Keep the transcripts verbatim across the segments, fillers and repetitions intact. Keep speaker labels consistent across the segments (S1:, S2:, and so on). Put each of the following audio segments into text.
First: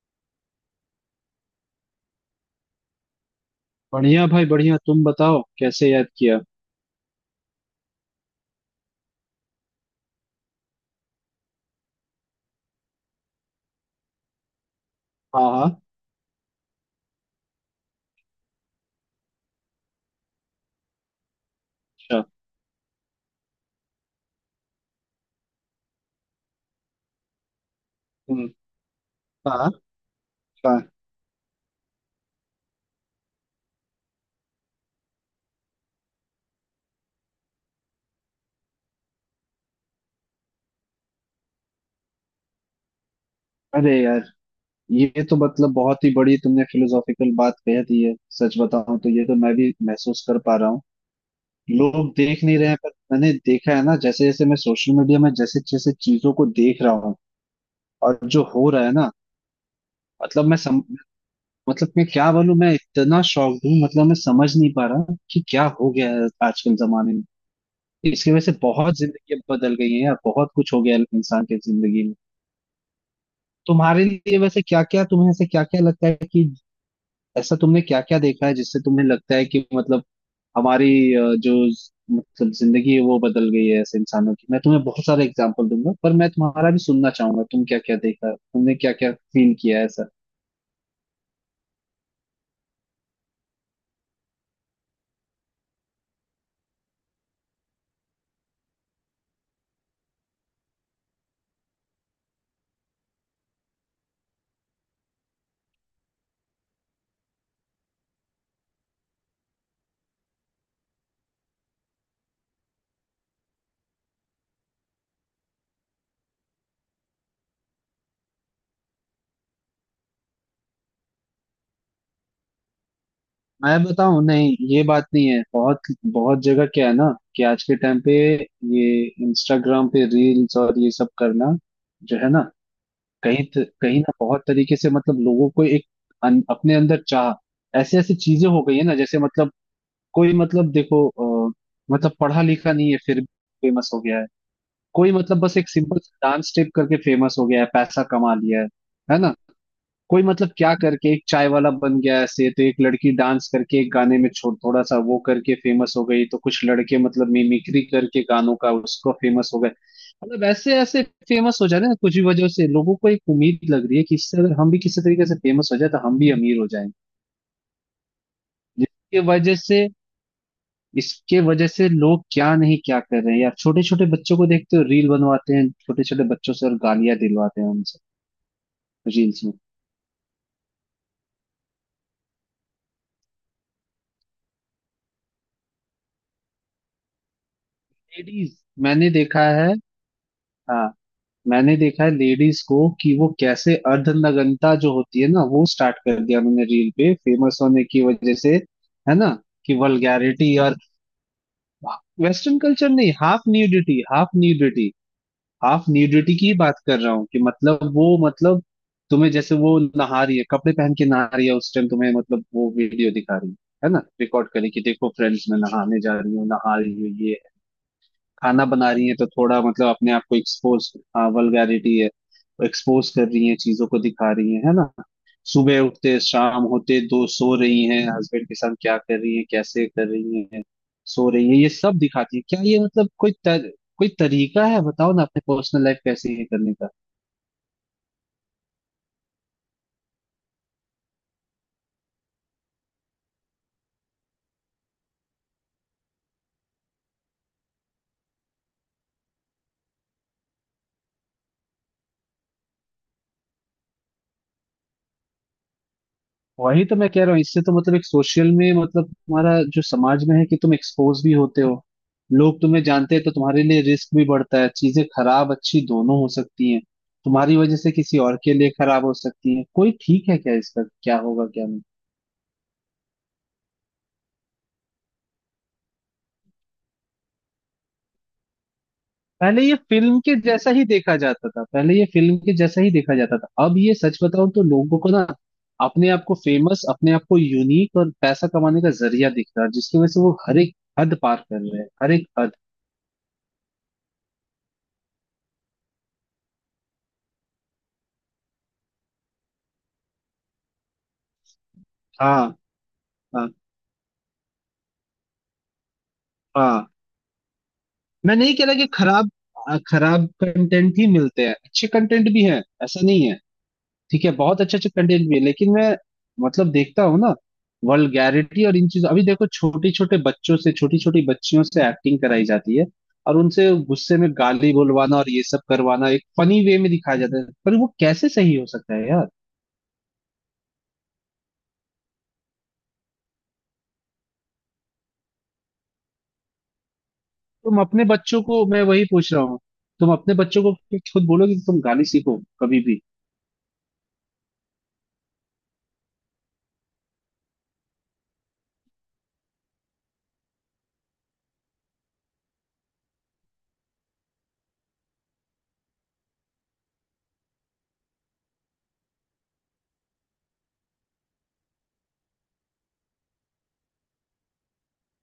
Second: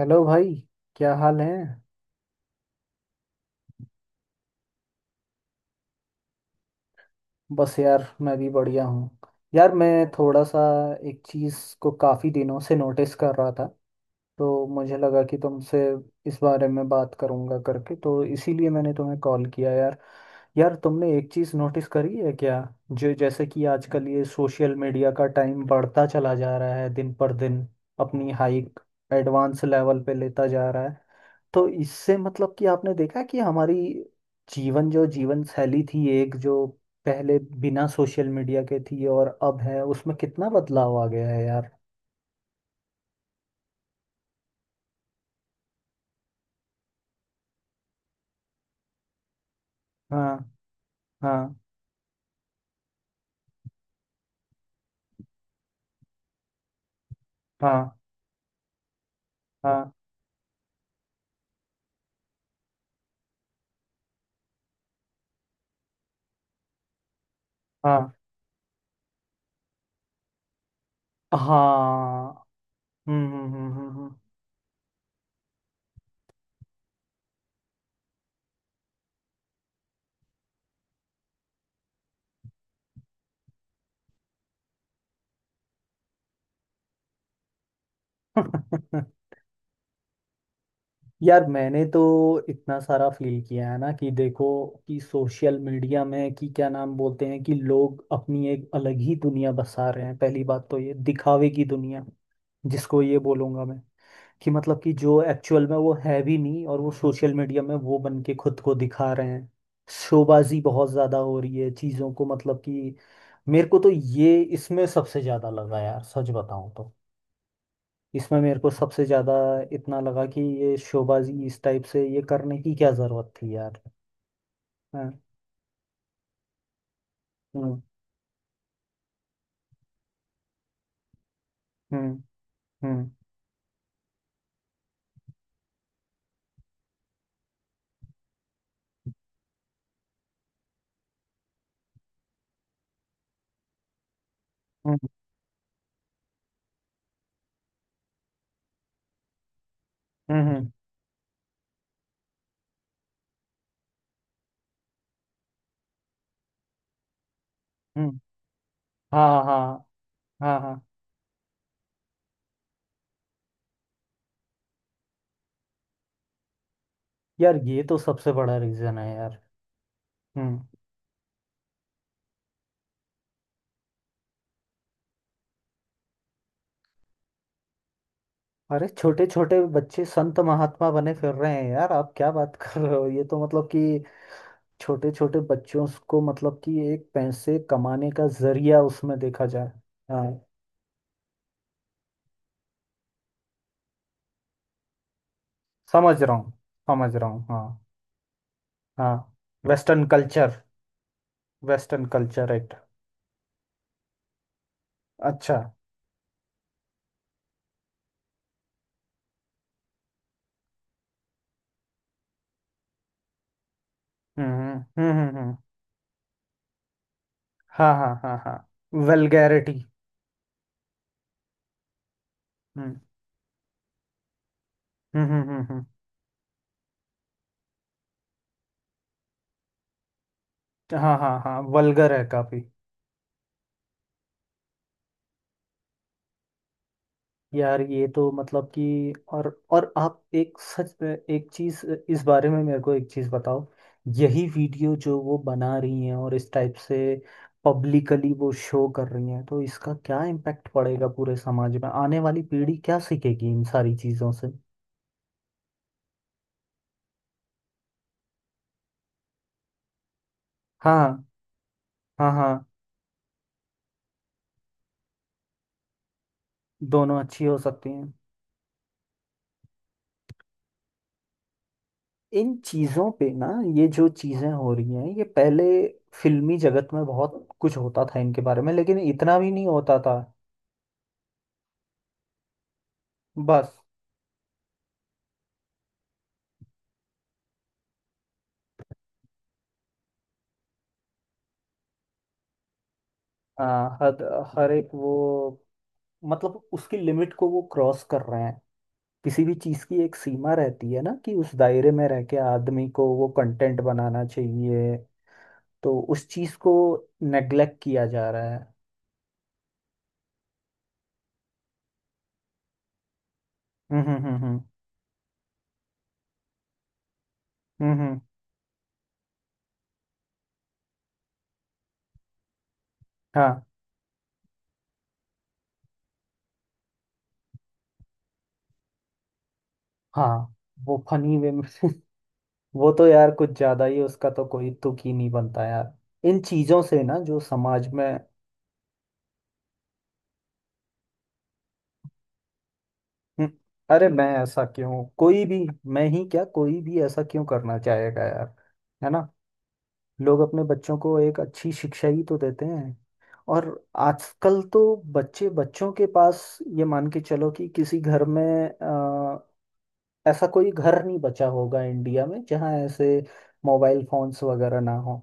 S1: Hello भाई। क्या हाल है?
S2: बढ़िया भाई बढ़िया। तुम बताओ, कैसे याद किया?
S1: बस यार, मैं भी बढ़िया हूँ। यार, मैं थोड़ा सा एक चीज़ को काफ़ी दिनों से नोटिस कर रहा था। तो मुझे लगा कि
S2: हाँ हाँ।
S1: तुमसे इस बारे में बात करूँगा करके, तो इसीलिए मैंने तुम्हें कॉल किया यार। यार, तुमने एक चीज़ नोटिस करी
S2: अच्छा।
S1: है क्या? जो जैसे कि आजकल ये सोशल मीडिया का टाइम बढ़ता चला जा रहा है दिन पर दिन। अपनी
S2: हम्म।
S1: हाइक एडवांस
S2: हाँ।
S1: लेवल पे लेता जा
S2: हाँ।
S1: रहा है। तो इससे मतलब कि आपने देखा कि हमारी जीवन, जो जीवन शैली थी एक जो पहले बिना सोशल मीडिया के थी और अब है, उसमें कितना बदलाव आ गया है यार।
S2: अरे यार, ये तो मतलब बहुत ही बड़ी तुमने फिलोसॉफिकल बात कह दी है। सच बताऊं तो ये तो मैं भी महसूस
S1: हाँ,
S2: कर पा रहा हूँ।
S1: हाँ,
S2: लोग देख नहीं रहे हैं पर मैंने देखा है ना, जैसे जैसे मैं सोशल मीडिया में जैसे जैसे चीजों को देख रहा हूँ
S1: हाँ,
S2: और जो हो रहा है ना,
S1: हाँ,
S2: मतलब मैं सम, मतलब मैं क्या बोलूं, मैं इतना शॉक्ड हूँ। मतलब मैं समझ नहीं पा रहा कि क्या हो गया है आजकल जमाने में।
S1: हाँ,
S2: इसकी वजह से बहुत जिंदगी बदल गई है यार, बहुत कुछ हो गया है इंसान के जिंदगी में।
S1: हाँ। हम्म, हम्म, हम्म,
S2: तुम्हारे
S1: हम्म,
S2: लिए वैसे क्या क्या तुम्हें ऐसे क्या क्या लगता है कि ऐसा तुमने क्या क्या देखा है जिससे तुम्हें लगता है कि मतलब हमारी अ, जो ज- मतलब जिंदगी है वो बदल गई है ऐसे इंसानों की। मैं तुम्हें बहुत सारे एग्जाम्पल दूंगा पर मैं तुम्हारा भी सुनना चाहूंगा, तुम क्या क्या देखा, तुमने क्या
S1: हम्म।
S2: क्या फील किया है ऐसा।
S1: यार, मैंने तो इतना सारा फील किया है ना कि देखो कि सोशल मीडिया में कि क्या नाम बोलते हैं, कि लोग अपनी एक अलग ही दुनिया बसा रहे हैं। पहली बात तो ये दिखावे की दुनिया, जिसको ये बोलूंगा मैं, कि मतलब कि जो एक्चुअल में वो है भी नहीं और वो सोशल मीडिया में वो बन के खुद को दिखा रहे हैं। शोबाजी बहुत ज़्यादा हो रही है चीज़ों को, मतलब कि मेरे को तो ये इसमें सबसे ज़्यादा लगा यार, सच बताऊं तो। इसमें मेरे को सबसे ज़्यादा इतना लगा कि ये शोबाजी इस टाइप से ये करने की क्या ज़रूरत थी यार।
S2: मैं बताऊं, नहीं ये बात
S1: हाँ,
S2: नहीं है। बहुत बहुत जगह क्या है ना कि आज के
S1: हम्म,
S2: टाइम पे ये इंस्टाग्राम पे रील्स और ये सब करना जो
S1: हम्म,
S2: है ना,
S1: हम्म,
S2: कहीं त- कहीं ना बहुत तरीके से मतलब लोगों को एक अन, अपने अंदर चाह ऐसे ऐसे चीजें हो गई है ना। जैसे मतलब कोई मतलब देखो, अ, मतलब पढ़ा लिखा नहीं है, फिर फेमस हो गया है।
S1: हम्म,
S2: कोई मतलब बस एक सिंपल डांस स्टेप करके फेमस हो गया है, पैसा कमा लिया है है ना। कोई
S1: हम्म,
S2: मतलब
S1: हम्म,
S2: क्या करके एक चाय वाला बन गया, ऐसे तो एक लड़की डांस करके एक गाने में छोड़ थोड़ा सा वो करके फेमस हो गई, तो कुछ लड़के मतलब मिमिक्री
S1: हम्म,
S2: करके गानों का उसको
S1: हाँ,
S2: फेमस हो
S1: हाँ,
S2: गए। मतलब
S1: हाँ,
S2: ऐसे
S1: हाँ।
S2: ऐसे फेमस हो जा रहे हैं ना, कुछ भी वजह से लोगों को एक उम्मीद लग रही है कि इससे अगर हम भी किसी तरीके से फेमस हो जाए तो हम भी अमीर हो जाएंगे।
S1: यार, ये तो सबसे बड़ा रीज़न है
S2: जिसके
S1: यार।
S2: वजह से,
S1: हम्म।
S2: इसके वजह से लोग क्या नहीं क्या कर रहे हैं यार, छोटे छोटे बच्चों को देखते हो रील बनवाते हैं छोटे छोटे बच्चों से और गालियां दिलवाते हैं उनसे।
S1: अरे, छोटे
S2: रील्स में
S1: छोटे बच्चे संत महात्मा बने फिर रहे हैं यार। आप क्या बात कर रहे हो? ये तो मतलब कि छोटे छोटे बच्चों को मतलब कि एक पैसे कमाने का
S2: लेडीज,
S1: जरिया
S2: मैंने
S1: उसमें
S2: देखा
S1: देखा
S2: है।
S1: जाए। हाँ,
S2: हाँ। मैंने देखा है लेडीज को कि वो कैसे अर्धनग्नता जो होती है ना वो स्टार्ट
S1: समझ
S2: कर
S1: रहा
S2: दिया
S1: हूँ।
S2: उन्होंने रील पे
S1: समझ रहा हूँ,
S2: फेमस
S1: हाँ।
S2: होने की वजह से,
S1: हाँ।
S2: है ना कि
S1: वेस्टर्न
S2: वल्गैरिटी
S1: कल्चर।
S2: और।
S1: Western culture
S2: western
S1: act.
S2: Culture नहीं, हाफ न्यूडिटी, हाफ न्यूडिटी।
S1: अच्छा।
S2: हाफ न्यूडिटी की ही बात कर रहा हूँ कि मतलब वो मतलब तुम्हें, जैसे वो नहा रही है, कपड़े पहन के नहा रही है, उस टाइम तुम्हें मतलब वो वीडियो दिखा रही है। है ना,
S1: हम्म,
S2: रिकॉर्ड करे कि
S1: हम्म,
S2: देखो
S1: हम्म, हम्म,
S2: फ्रेंड्स
S1: हम्म,
S2: मैं नहाने जा रही हूँ, नहा रही हूँ, ये
S1: हाँ, हाँ, हाँ, हाँ।
S2: खाना बना रही है, तो थोड़ा
S1: वेलगैरिटी।
S2: मतलब अपने आप को एक्सपोज। हाँ वल्गैरिटी है, तो
S1: हम्म,
S2: एक्सपोज कर रही है, चीजों को दिखा रही है है ना।
S1: हम्म, हम्म, हम्म,
S2: सुबह
S1: हम्म,
S2: उठते शाम होते दो सो रही हैं, हस्बैंड के साथ क्या कर रही है, कैसे कर रही है,
S1: हाँ,
S2: सो
S1: हाँ,
S2: रही है,
S1: हाँ,
S2: ये सब
S1: वल्गर है
S2: दिखाती है।
S1: काफी।
S2: क्या ये मतलब कोई तर, कोई तरीका है बताओ ना अपने पर्सनल लाइफ कैसे ये करने का।
S1: यार, ये तो मतलब कि और और आप एक सच में एक चीज इस बारे में मेरे को एक चीज बताओ। यही वीडियो जो वो बना रही हैं और इस टाइप से पब्लिकली वो शो कर रही हैं, तो इसका क्या इम्पैक्ट पड़ेगा पूरे समाज में? आने वाली पीढ़ी क्या सीखेगी इन सारी चीजों से?
S2: वही तो मैं कह रहा हूँ, इससे तो मतलब एक सोशल में मतलब तुम्हारा जो समाज में है कि तुम एक्सपोज
S1: हाँ,
S2: भी होते हो,
S1: हाँ, हाँ,
S2: लोग तुम्हें जानते हैं, तो तुम्हारे लिए रिस्क भी बढ़ता है। चीजें खराब अच्छी दोनों हो सकती हैं।
S1: दोनों अच्छी
S2: तुम्हारी
S1: हो
S2: वजह
S1: सकती
S2: से
S1: हैं।
S2: किसी और के लिए खराब हो सकती है कोई, ठीक है क्या, इसका क्या होगा क्या नहीं।
S1: इन चीजों पे ना, ये जो चीजें हो रही हैं ये पहले फिल्मी जगत में बहुत कुछ होता था इनके बारे में, लेकिन इतना भी
S2: पहले
S1: नहीं
S2: ये
S1: होता था।
S2: फिल्म के जैसा ही देखा जाता था, पहले ये फिल्म के जैसा ही देखा जाता था।
S1: बस।
S2: अब ये सच बताऊं तो लोगों को ना अपने आप को फेमस, अपने आप को यूनिक और पैसा कमाने का जरिया दिख रहा है, जिसकी वजह से वो हर एक हद पार कर रहे हैं, हर एक हद।
S1: हाँ, हद। हर एक वो, मतलब उसकी लिमिट को वो क्रॉस कर रहे हैं। किसी भी चीज की एक सीमा रहती है ना कि उस दायरे में रह के
S2: हाँ।
S1: आदमी को वो
S2: हाँ।
S1: कंटेंट बनाना चाहिए। तो उस चीज को
S2: हाँ।
S1: नेग्लेक्ट किया जा
S2: मैं
S1: रहा
S2: नहीं कह
S1: है।
S2: रहा कि खराब, आ, खराब कंटेंट ही मिलते हैं, अच्छे कंटेंट भी हैं, ऐसा नहीं है।
S1: हम्म, हम्म,
S2: ठीक है,
S1: हम्म, हम्म,
S2: बहुत अच्छे अच्छे कंटेंट भी है, लेकिन मैं मतलब देखता हूँ ना,
S1: हम्म, हम्म,
S2: वल्गैरिटी और इन चीजों, अभी देखो छोटे छोटे बच्चों से छोटी छोटी बच्चियों से एक्टिंग कराई जाती है और
S1: हाँ,
S2: उनसे गुस्से में गाली बोलवाना और ये सब करवाना एक फनी वे में दिखाया जाता है, पर वो कैसे सही हो सकता है यार।
S1: हाँ। वो फनी वे में। वो तो यार कुछ ज्यादा ही, उसका तो कोई तुक ही नहीं बनता यार। इन चीजों से ना जो
S2: तुम
S1: समाज में।
S2: अपने बच्चों को, मैं वही पूछ रहा हूँ, तुम अपने बच्चों को खुद बोलोगे कि तुम गाली सीखो कभी भी?
S1: हम्म। अरे, मैं ऐसा क्यों, कोई भी, मैं ही क्या, कोई भी ऐसा क्यों करना चाहेगा यार? है ना, लोग अपने बच्चों को एक अच्छी शिक्षा ही तो देते हैं। और आजकल तो बच्चे बच्चों के पास, ये मान के चलो कि किसी घर में, अ, ऐसा कोई घर नहीं बचा होगा इंडिया में जहाँ ऐसे मोबाइल फोन्स वगैरह ना हो,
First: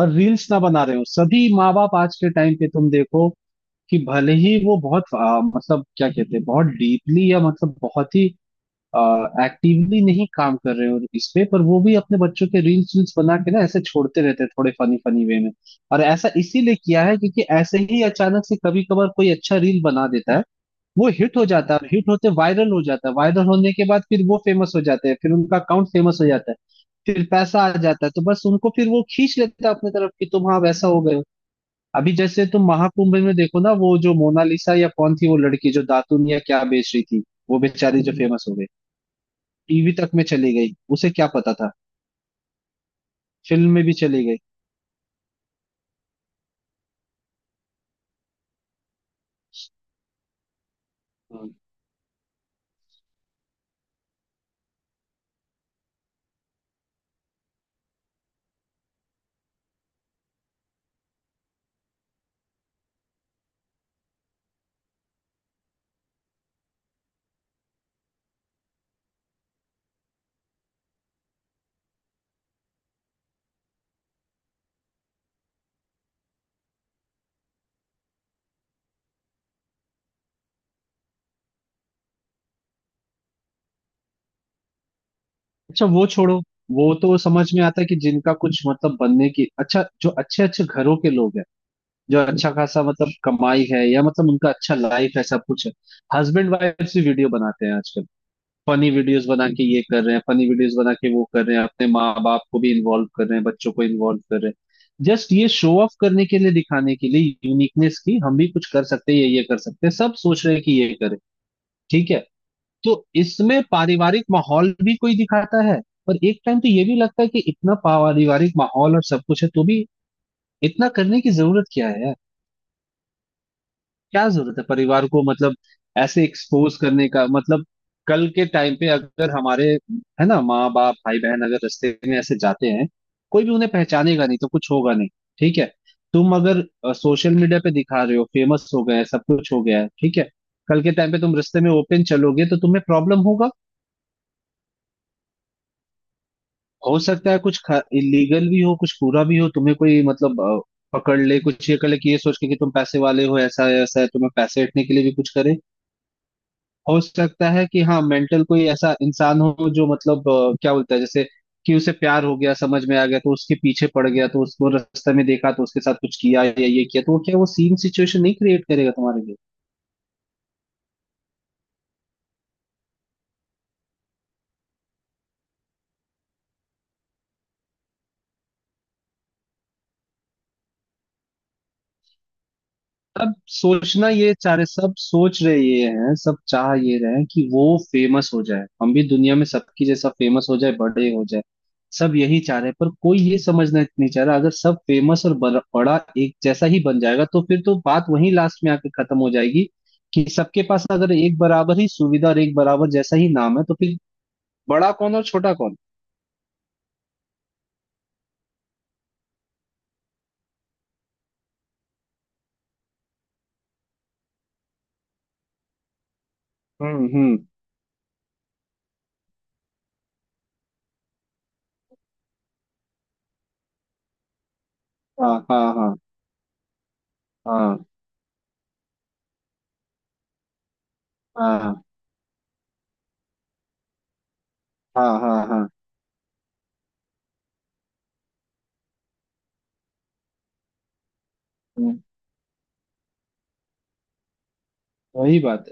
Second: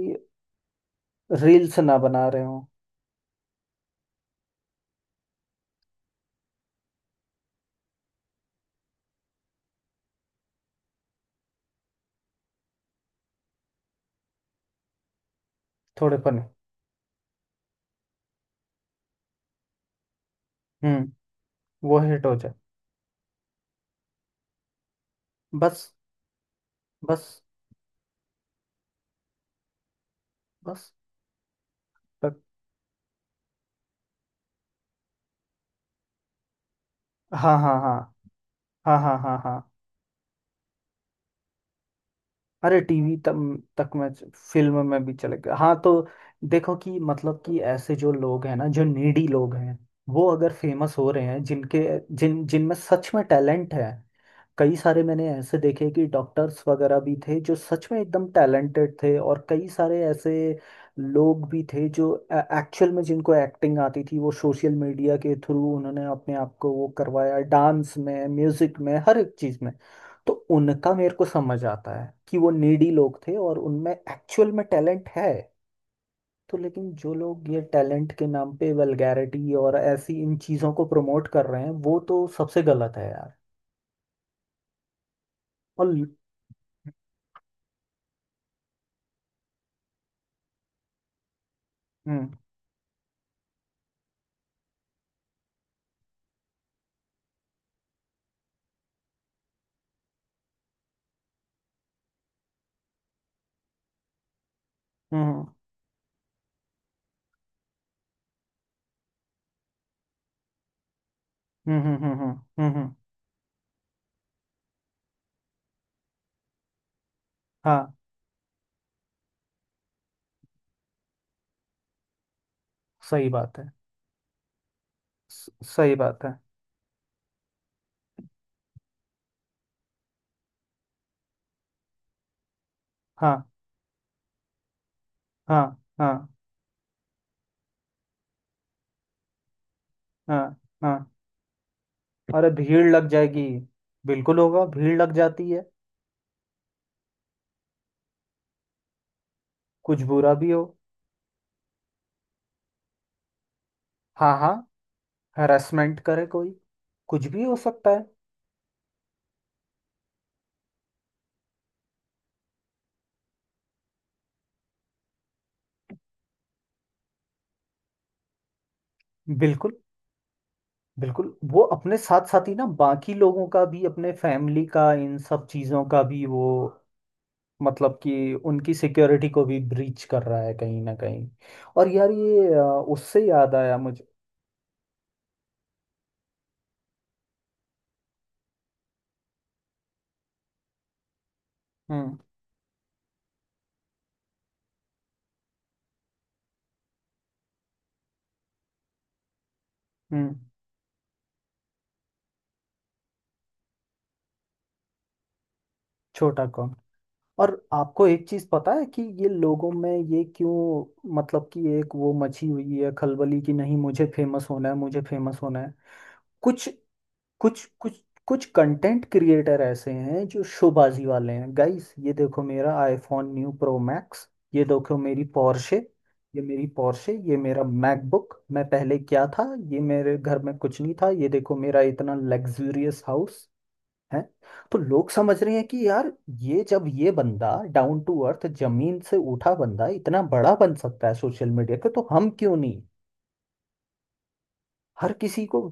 S2: और रील्स ना बना रहे हो सभी माँ
S1: रील्स
S2: बाप
S1: ना
S2: आज
S1: बना
S2: के
S1: रहे
S2: टाइम
S1: हो।
S2: पे तुम देखो, कि भले ही वो बहुत आ, मतलब क्या कहते हैं, बहुत डीपली या मतलब बहुत ही एक्टिवली नहीं काम कर रहे हो इस पे, पर वो भी अपने बच्चों के रील्स वील्स बना के ना ऐसे छोड़ते रहते हैं थोड़े फनी फनी वे में। और ऐसा
S1: थोड़ेपन।
S2: इसीलिए किया है क्योंकि ऐसे ही अचानक से कभी कभार कोई अच्छा रील बना देता है, वो
S1: हम्म।
S2: हिट हो जाता है,
S1: वो
S2: हिट
S1: हिट
S2: होते
S1: हो जाए।
S2: वायरल हो जाता है, वायरल होने के बाद फिर वो फेमस हो जाते हैं, फिर उनका
S1: बस,
S2: अकाउंट फेमस हो जाता है, फिर
S1: बस,
S2: पैसा आ जाता है, तो बस उनको फिर वो खींच लेता है अपनी तरफ कि तुम हाँ वैसा
S1: बस।
S2: हो गए हो। अभी
S1: तक।
S2: जैसे तुम महाकुंभ में देखो ना, वो जो मोनालिसा या कौन थी, वो लड़की जो दातुन या क्या बेच रही थी,
S1: हाँ,
S2: वो
S1: हाँ, हाँ,
S2: बेचारी जो फेमस हो गई,
S1: हाँ, हाँ, हाँ, हाँ।
S2: टीवी तक में चली गई, उसे क्या पता था,
S1: अरे, टीवी तक
S2: फिल्म में
S1: तक
S2: भी
S1: मैं,
S2: चली गई।
S1: फिल्म में भी चले गया हाँ। तो देखो कि मतलब कि ऐसे जो लोग हैं ना, जो नीडी लोग हैं वो अगर फेमस हो रहे हैं, जिनके जिन जिनमें सच में टैलेंट है। कई सारे मैंने ऐसे देखे कि डॉक्टर्स वगैरह भी थे जो सच में एकदम टैलेंटेड थे, और कई सारे ऐसे लोग भी थे जो एक्चुअल में जिनको एक्टिंग आती थी, वो सोशल मीडिया के थ्रू उन्होंने अपने आप को वो करवाया डांस में म्यूजिक में हर एक चीज़ में। तो उनका मेरे को समझ आता है कि वो नीडी लोग थे और उनमें एक्चुअल में टैलेंट है। तो लेकिन जो लोग ये टैलेंट के नाम पे वल्गैरिटी और ऐसी इन चीज़ों को प्रमोट कर रहे हैं, वो तो सबसे गलत है यार।
S2: अच्छा
S1: और
S2: वो छोड़ो, वो तो समझ में आता है कि जिनका कुछ मतलब बनने की, अच्छा जो अच्छे अच्छे घरों के लोग हैं, जो
S1: हम्म,
S2: अच्छा खासा मतलब कमाई है या मतलब उनका अच्छा लाइफ है, सब कुछ है, हस्बैंड वाइफ भी वीडियो बनाते हैं आजकल। फनी वीडियोस बना के ये कर रहे हैं, फनी वीडियोस बना के वो कर रहे हैं, अपने माँ बाप को भी इन्वॉल्व कर रहे हैं, बच्चों को इन्वॉल्व कर रहे हैं, जस्ट
S1: हम्म,
S2: ये शो ऑफ करने के लिए, दिखाने के लिए यूनिकनेस की हम भी कुछ कर सकते हैं, ये ये कर सकते हैं, सब सोच रहे हैं कि ये करें।
S1: हम्म, हम्म,
S2: ठीक
S1: हम्म,
S2: है,
S1: हम्म, हम्म, हम्म,
S2: तो
S1: हम्म,
S2: इसमें पारिवारिक माहौल भी कोई दिखाता है, पर एक टाइम तो ये भी लगता है कि इतना
S1: हाँ,
S2: पारिवारिक माहौल और सब कुछ है तो भी इतना करने की जरूरत क्या है यार।
S1: सही बात है।
S2: क्या जरूरत है परिवार को
S1: स-
S2: मतलब
S1: सही
S2: ऐसे
S1: बात है।
S2: एक्सपोज करने का, मतलब कल के टाइम पे अगर हमारे, है ना माँ बाप भाई बहन अगर रास्ते में ऐसे जाते हैं,
S1: हाँ,
S2: कोई भी उन्हें पहचानेगा नहीं तो कुछ होगा नहीं, ठीक
S1: हाँ,
S2: है।
S1: हाँ,
S2: तुम अगर सोशल मीडिया पे दिखा रहे हो, फेमस हो गए, सब कुछ हो गया है, ठीक है।
S1: हाँ,
S2: कल के
S1: हाँ।
S2: टाइम पे तुम रास्ते में ओपन चलोगे
S1: अरे,
S2: तो तुम्हें
S1: भीड़ लग
S2: प्रॉब्लम
S1: जाएगी।
S2: होगा।
S1: बिल्कुल होगा, भीड़ लग जाती है।
S2: हो सकता है कुछ इलीगल भी हो, कुछ पूरा भी हो, तुम्हें
S1: कुछ
S2: कोई
S1: बुरा
S2: मतलब
S1: भी हो।
S2: अ, पकड़ ले, कुछ ये कर ले कि ये सोच के कि तुम पैसे वाले हो, ऐसा है, ऐसा है, तुम्हें
S1: हाँ, हाँ,
S2: पैसे हटने के लिए भी कुछ करे।
S1: हरासमेंट करे कोई।
S2: हो
S1: कुछ भी
S2: सकता
S1: हो
S2: है कि
S1: सकता
S2: हाँ
S1: है।
S2: मेंटल कोई ऐसा इंसान हो जो मतलब अ, क्या बोलता है, जैसे कि उसे प्यार हो गया, समझ में आ गया, तो उसके पीछे पड़ गया, तो उसको रास्ते में देखा तो उसके साथ कुछ किया या ये किया, तो वो क्या वो सेम सिचुएशन नहीं क्रिएट करेगा तुम्हारे लिए?
S1: बिल्कुल, बिल्कुल। वो अपने साथ साथ ही ना बाकी लोगों का भी, अपने फैमिली का, इन सब चीजों का भी, वो मतलब कि उनकी सिक्योरिटी को भी ब्रीच कर रहा है कहीं ना कहीं। और यार ये, अ, उससे
S2: सब
S1: याद आया मुझे।
S2: सोचना ये चारे, सब सोच रहे ये हैं, सब चाह ये रहे हैं कि वो फेमस हो जाए, हम भी दुनिया में सबकी जैसा फेमस हो जाए, बड़े हो जाए।
S1: हम्म,
S2: सब यही चाह रहे हैं, पर कोई ये समझना नहीं चाह रहा अगर सब फेमस और बड़ा बड़ा एक जैसा ही बन जाएगा तो फिर तो बात वहीं लास्ट में आके खत्म हो जाएगी कि
S1: हम्म।
S2: सबके पास अगर एक बराबर ही सुविधा और एक बराबर जैसा ही नाम है तो फिर बड़ा कौन और छोटा कौन।
S1: छोटा कौन। और आपको एक चीज पता है कि ये लोगों में ये क्यों, मतलब कि एक वो मची हुई है खलबली कि नहीं मुझे फेमस होना है, मुझे फेमस होना है। कुछ
S2: हम्म हम्म।
S1: कुछ कुछ कुछ कंटेंट क्रिएटर ऐसे हैं जो शोबाजी वाले हैं। गाइस ये देखो मेरा आईफोन न्यू प्रो मैक्स। ये देखो मेरी
S2: हाँ हाँ
S1: पोर्शे,
S2: हाँ
S1: ये मेरी पोर्शे, ये मेरा
S2: हाँ
S1: मैकबुक। मैं पहले क्या था, ये मेरे घर में कुछ नहीं था। ये देखो
S2: हाँ
S1: मेरा इतना लग्जूरियस हाउस है। तो लोग
S2: हाँ
S1: समझ
S2: हाँ
S1: रहे हैं
S2: हाँ।
S1: कि यार, ये जब ये बंदा डाउन टू अर्थ, जमीन से उठा बंदा, इतना बड़ा बन सकता है सोशल मीडिया पे,
S2: हम्म,
S1: तो हम क्यों नहीं? हर
S2: वही
S1: किसी को,
S2: बात।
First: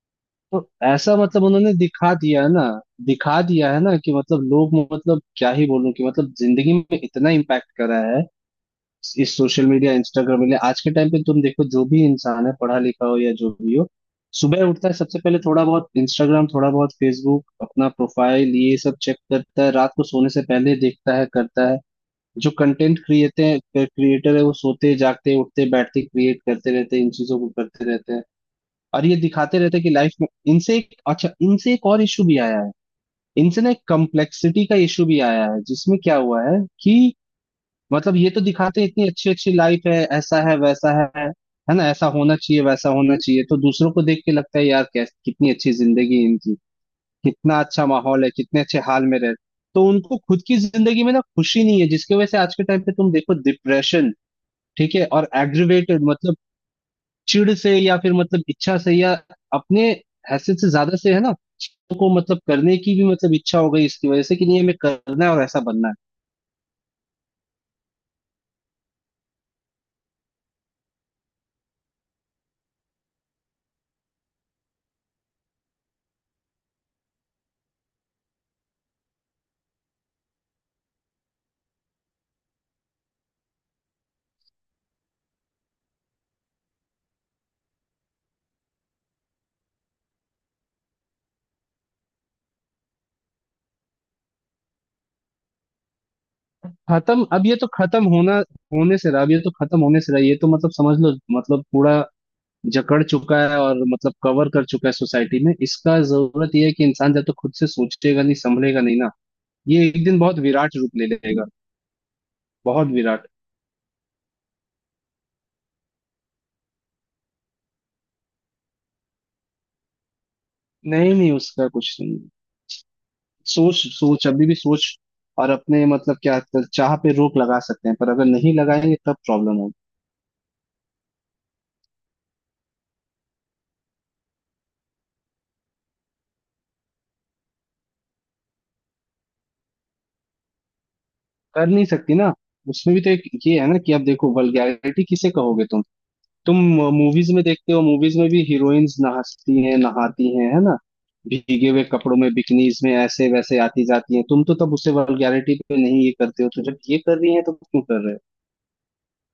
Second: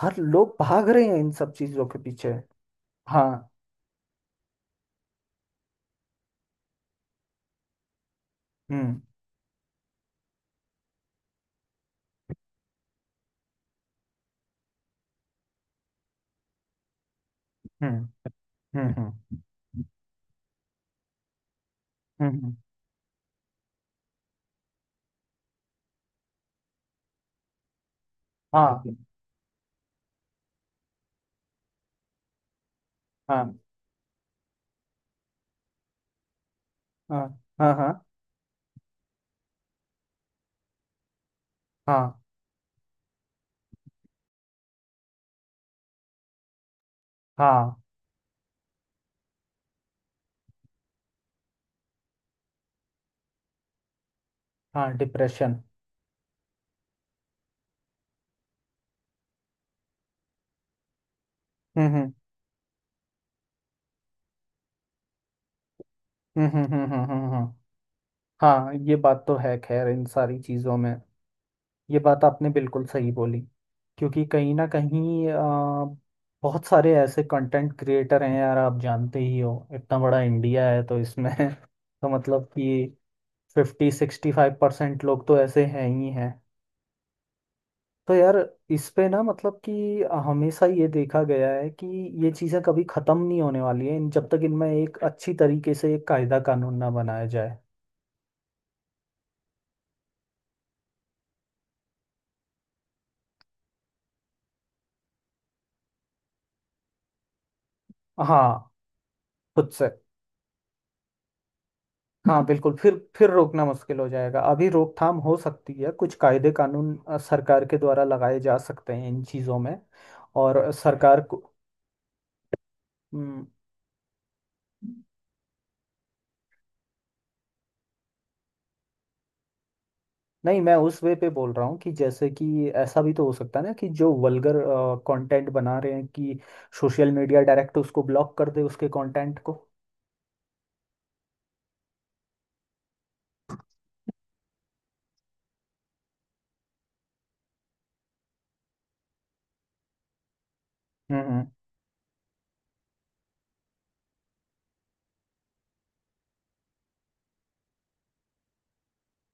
S1: हर लोग
S2: तो
S1: भाग रहे
S2: ऐसा
S1: हैं इन
S2: मतलब
S1: सब
S2: उन्होंने
S1: चीजों के
S2: दिखा
S1: पीछे।
S2: दिया है ना, दिखा
S1: हाँ,
S2: दिया है ना कि मतलब लोग मतलब क्या ही बोलूं कि मतलब जिंदगी में इतना इम्पैक्ट करा है
S1: हम्म,
S2: इस सोशल मीडिया इंस्टाग्राम ने। आज के टाइम पे तुम देखो, जो भी इंसान है, पढ़ा लिखा हो या जो भी हो, सुबह उठता है सबसे पहले थोड़ा बहुत इंस्टाग्राम, थोड़ा बहुत फेसबुक, अपना
S1: हम्म,
S2: प्रोफाइल ये
S1: हम्म,
S2: सब चेक
S1: हम्म,
S2: करता है, रात को सोने से पहले देखता है, करता है।
S1: हम्म, हम्म,
S2: जो कंटेंट क्रिएटर क्रिएटर है वो सोते जागते उठते बैठते क्रिएट करते रहते हैं इन चीजों को करते रहते हैं,
S1: हाँ,
S2: और ये दिखाते रहते हैं कि लाइफ में इनसे एक अच्छा, इनसे एक और इशू भी आया है,
S1: हाँ,
S2: इनसे ना एक कम्प्लेक्सिटी का इशू भी आया है जिसमें क्या हुआ है कि
S1: हाँ, हाँ, हाँ,
S2: मतलब ये तो दिखाते हैं इतनी अच्छी अच्छी लाइफ है, ऐसा है वैसा है है ना ऐसा
S1: हाँ,
S2: होना चाहिए वैसा होना चाहिए, तो दूसरों को देख के लगता है यार कैस कितनी अच्छी जिंदगी है इनकी, कितना
S1: हाँ,
S2: अच्छा माहौल है, कितने अच्छे हाल में रह। तो उनको खुद की जिंदगी में ना खुशी नहीं है, जिसकी वजह से आज के टाइम पे तुम देखो डिप्रेशन,
S1: हाँ,
S2: ठीक है, और
S1: डिप्रेशन।
S2: एग्रीवेटेड मतलब चिढ़ से या फिर मतलब इच्छा से या अपने हैसियत से ज्यादा से है ना, चीजों को
S1: हम्म,
S2: मतलब करने की भी मतलब इच्छा हो गई इसकी वजह से, कि नहीं हमें करना है और ऐसा बनना है।
S1: हम्म, हम्म, हम्म, हम्म, हम्म, हम्म, हाँ, ये बात तो है खैर, इन सारी चीजों में। ये बात आपने बिल्कुल सही बोली। क्योंकि कहीं ना कहीं अ, बहुत सारे ऐसे कंटेंट क्रिएटर हैं यार, आप जानते ही हो इतना बड़ा इंडिया है, तो इसमें तो मतलब कि फिफ्टी सिक्सटी फाइव परसेंट लोग तो ऐसे हैं ही हैं। तो यार, इस पे ना मतलब कि हमेशा ये देखा गया है कि ये चीज़ें कभी ख़त्म नहीं होने वाली है, इन जब तक इनमें एक अच्छी तरीके से एक कायदा कानून ना
S2: खत्म,
S1: बनाया
S2: अब ये
S1: जाए।
S2: तो खत्म होना होने से रहा, अब ये तो खत्म होने से रहा, ये तो मतलब समझ लो मतलब पूरा जकड़ चुका है और मतलब कवर कर चुका है सोसाइटी में। इसका जरूरत यह है कि इंसान जब तक तो खुद से सोचेगा नहीं
S1: हाँ,
S2: संभलेगा नहीं ना,
S1: खुद से।
S2: ये एक दिन बहुत विराट रूप ले लेगा।
S1: हाँ बिल्कुल,
S2: बहुत
S1: फिर
S2: विराट।
S1: फिर रोकना मुश्किल हो जाएगा। अभी रोकथाम हो सकती है, कुछ कायदे कानून अ, सरकार के द्वारा लगाए जा सकते हैं इन चीज़ों में। और
S2: नहीं
S1: सरकार
S2: नहीं
S1: को।
S2: उसका कुछ नहीं,
S1: हम्म।
S2: सोच सोच अभी भी सोच और अपने मतलब क्या चाह पे रोक लगा सकते हैं, पर अगर नहीं लगाएंगे तब प्रॉब्लम होगी।
S1: नहीं, मैं उस वे पे बोल रहा हूँ कि जैसे कि ऐसा भी तो हो सकता है ना कि जो वल्गर कंटेंट बना रहे हैं, कि सोशल मीडिया डायरेक्ट उसको ब्लॉक कर दे, उसके कंटेंट को।
S2: कर नहीं सकती ना, उसमें भी तो एक ये है ना कि अब देखो वल्गैरिटी किसे कहोगे तुम। तुम मूवीज में देखते हो, मूवीज में भी हीरोइंस नहाती हैं, नहाती हैं, है ना,
S1: हम्म, हम्म।
S2: भीगे हुए कपड़ों में बिकनीज में ऐसे वैसे आती जाती हैं, तुम तो तब उसे वल्गैरिटी पे नहीं ये करते हो, तो जब ये कर रही हैं तो क्यों कर रहे हो,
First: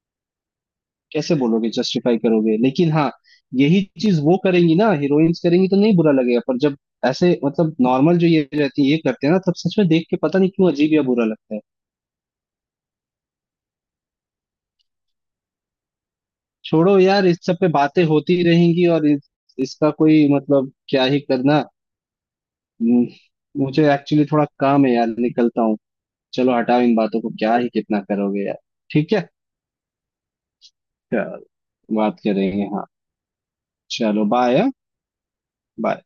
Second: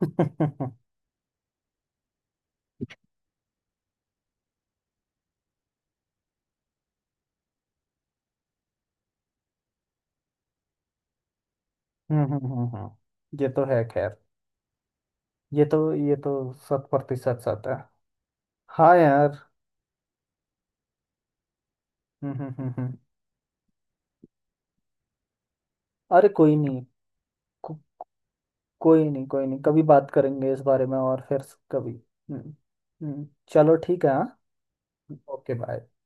S2: कैसे बोलोगे, जस्टिफाई करोगे, लेकिन हाँ। यही चीज वो करेंगी ना हीरोइंस, करेंगी तो नहीं बुरा लगेगा, पर जब ऐसे मतलब नॉर्मल जो ये रहती है ये करते हैं ना तब सच में देख के पता नहीं क्यों अजीब या बुरा लगता है।
S1: हम्म, हम्म, हम्म। हम्म। ये तो है खैर। ये तो ये तो शत
S2: छोड़ो यार, इस
S1: प्रतिशत
S2: सब
S1: सच
S2: पे
S1: है।
S2: बातें होती रहेंगी
S1: हाँ
S2: और इस,
S1: यार।
S2: इसका कोई मतलब क्या ही करना।
S1: हम्म, हम्म, हम्म, हम्म।
S2: हम्म, मुझे एक्चुअली थोड़ा काम है यार, निकलता हूँ।
S1: अरे, कोई
S2: चलो हटाओ
S1: नहीं।
S2: इन बातों को, क्या ही
S1: को-
S2: कितना करोगे यार।
S1: कोई
S2: ठीक
S1: नहीं,
S2: है,
S1: कोई नहीं। कभी बात करेंगे इस बारे में और
S2: चलो,
S1: फिर कभी।
S2: बात
S1: हम्म,
S2: करेंगे हाँ।
S1: हम्म। चलो ठीक है
S2: चलो
S1: हाँ।
S2: बाय।
S1: Okay bye.
S2: बाय।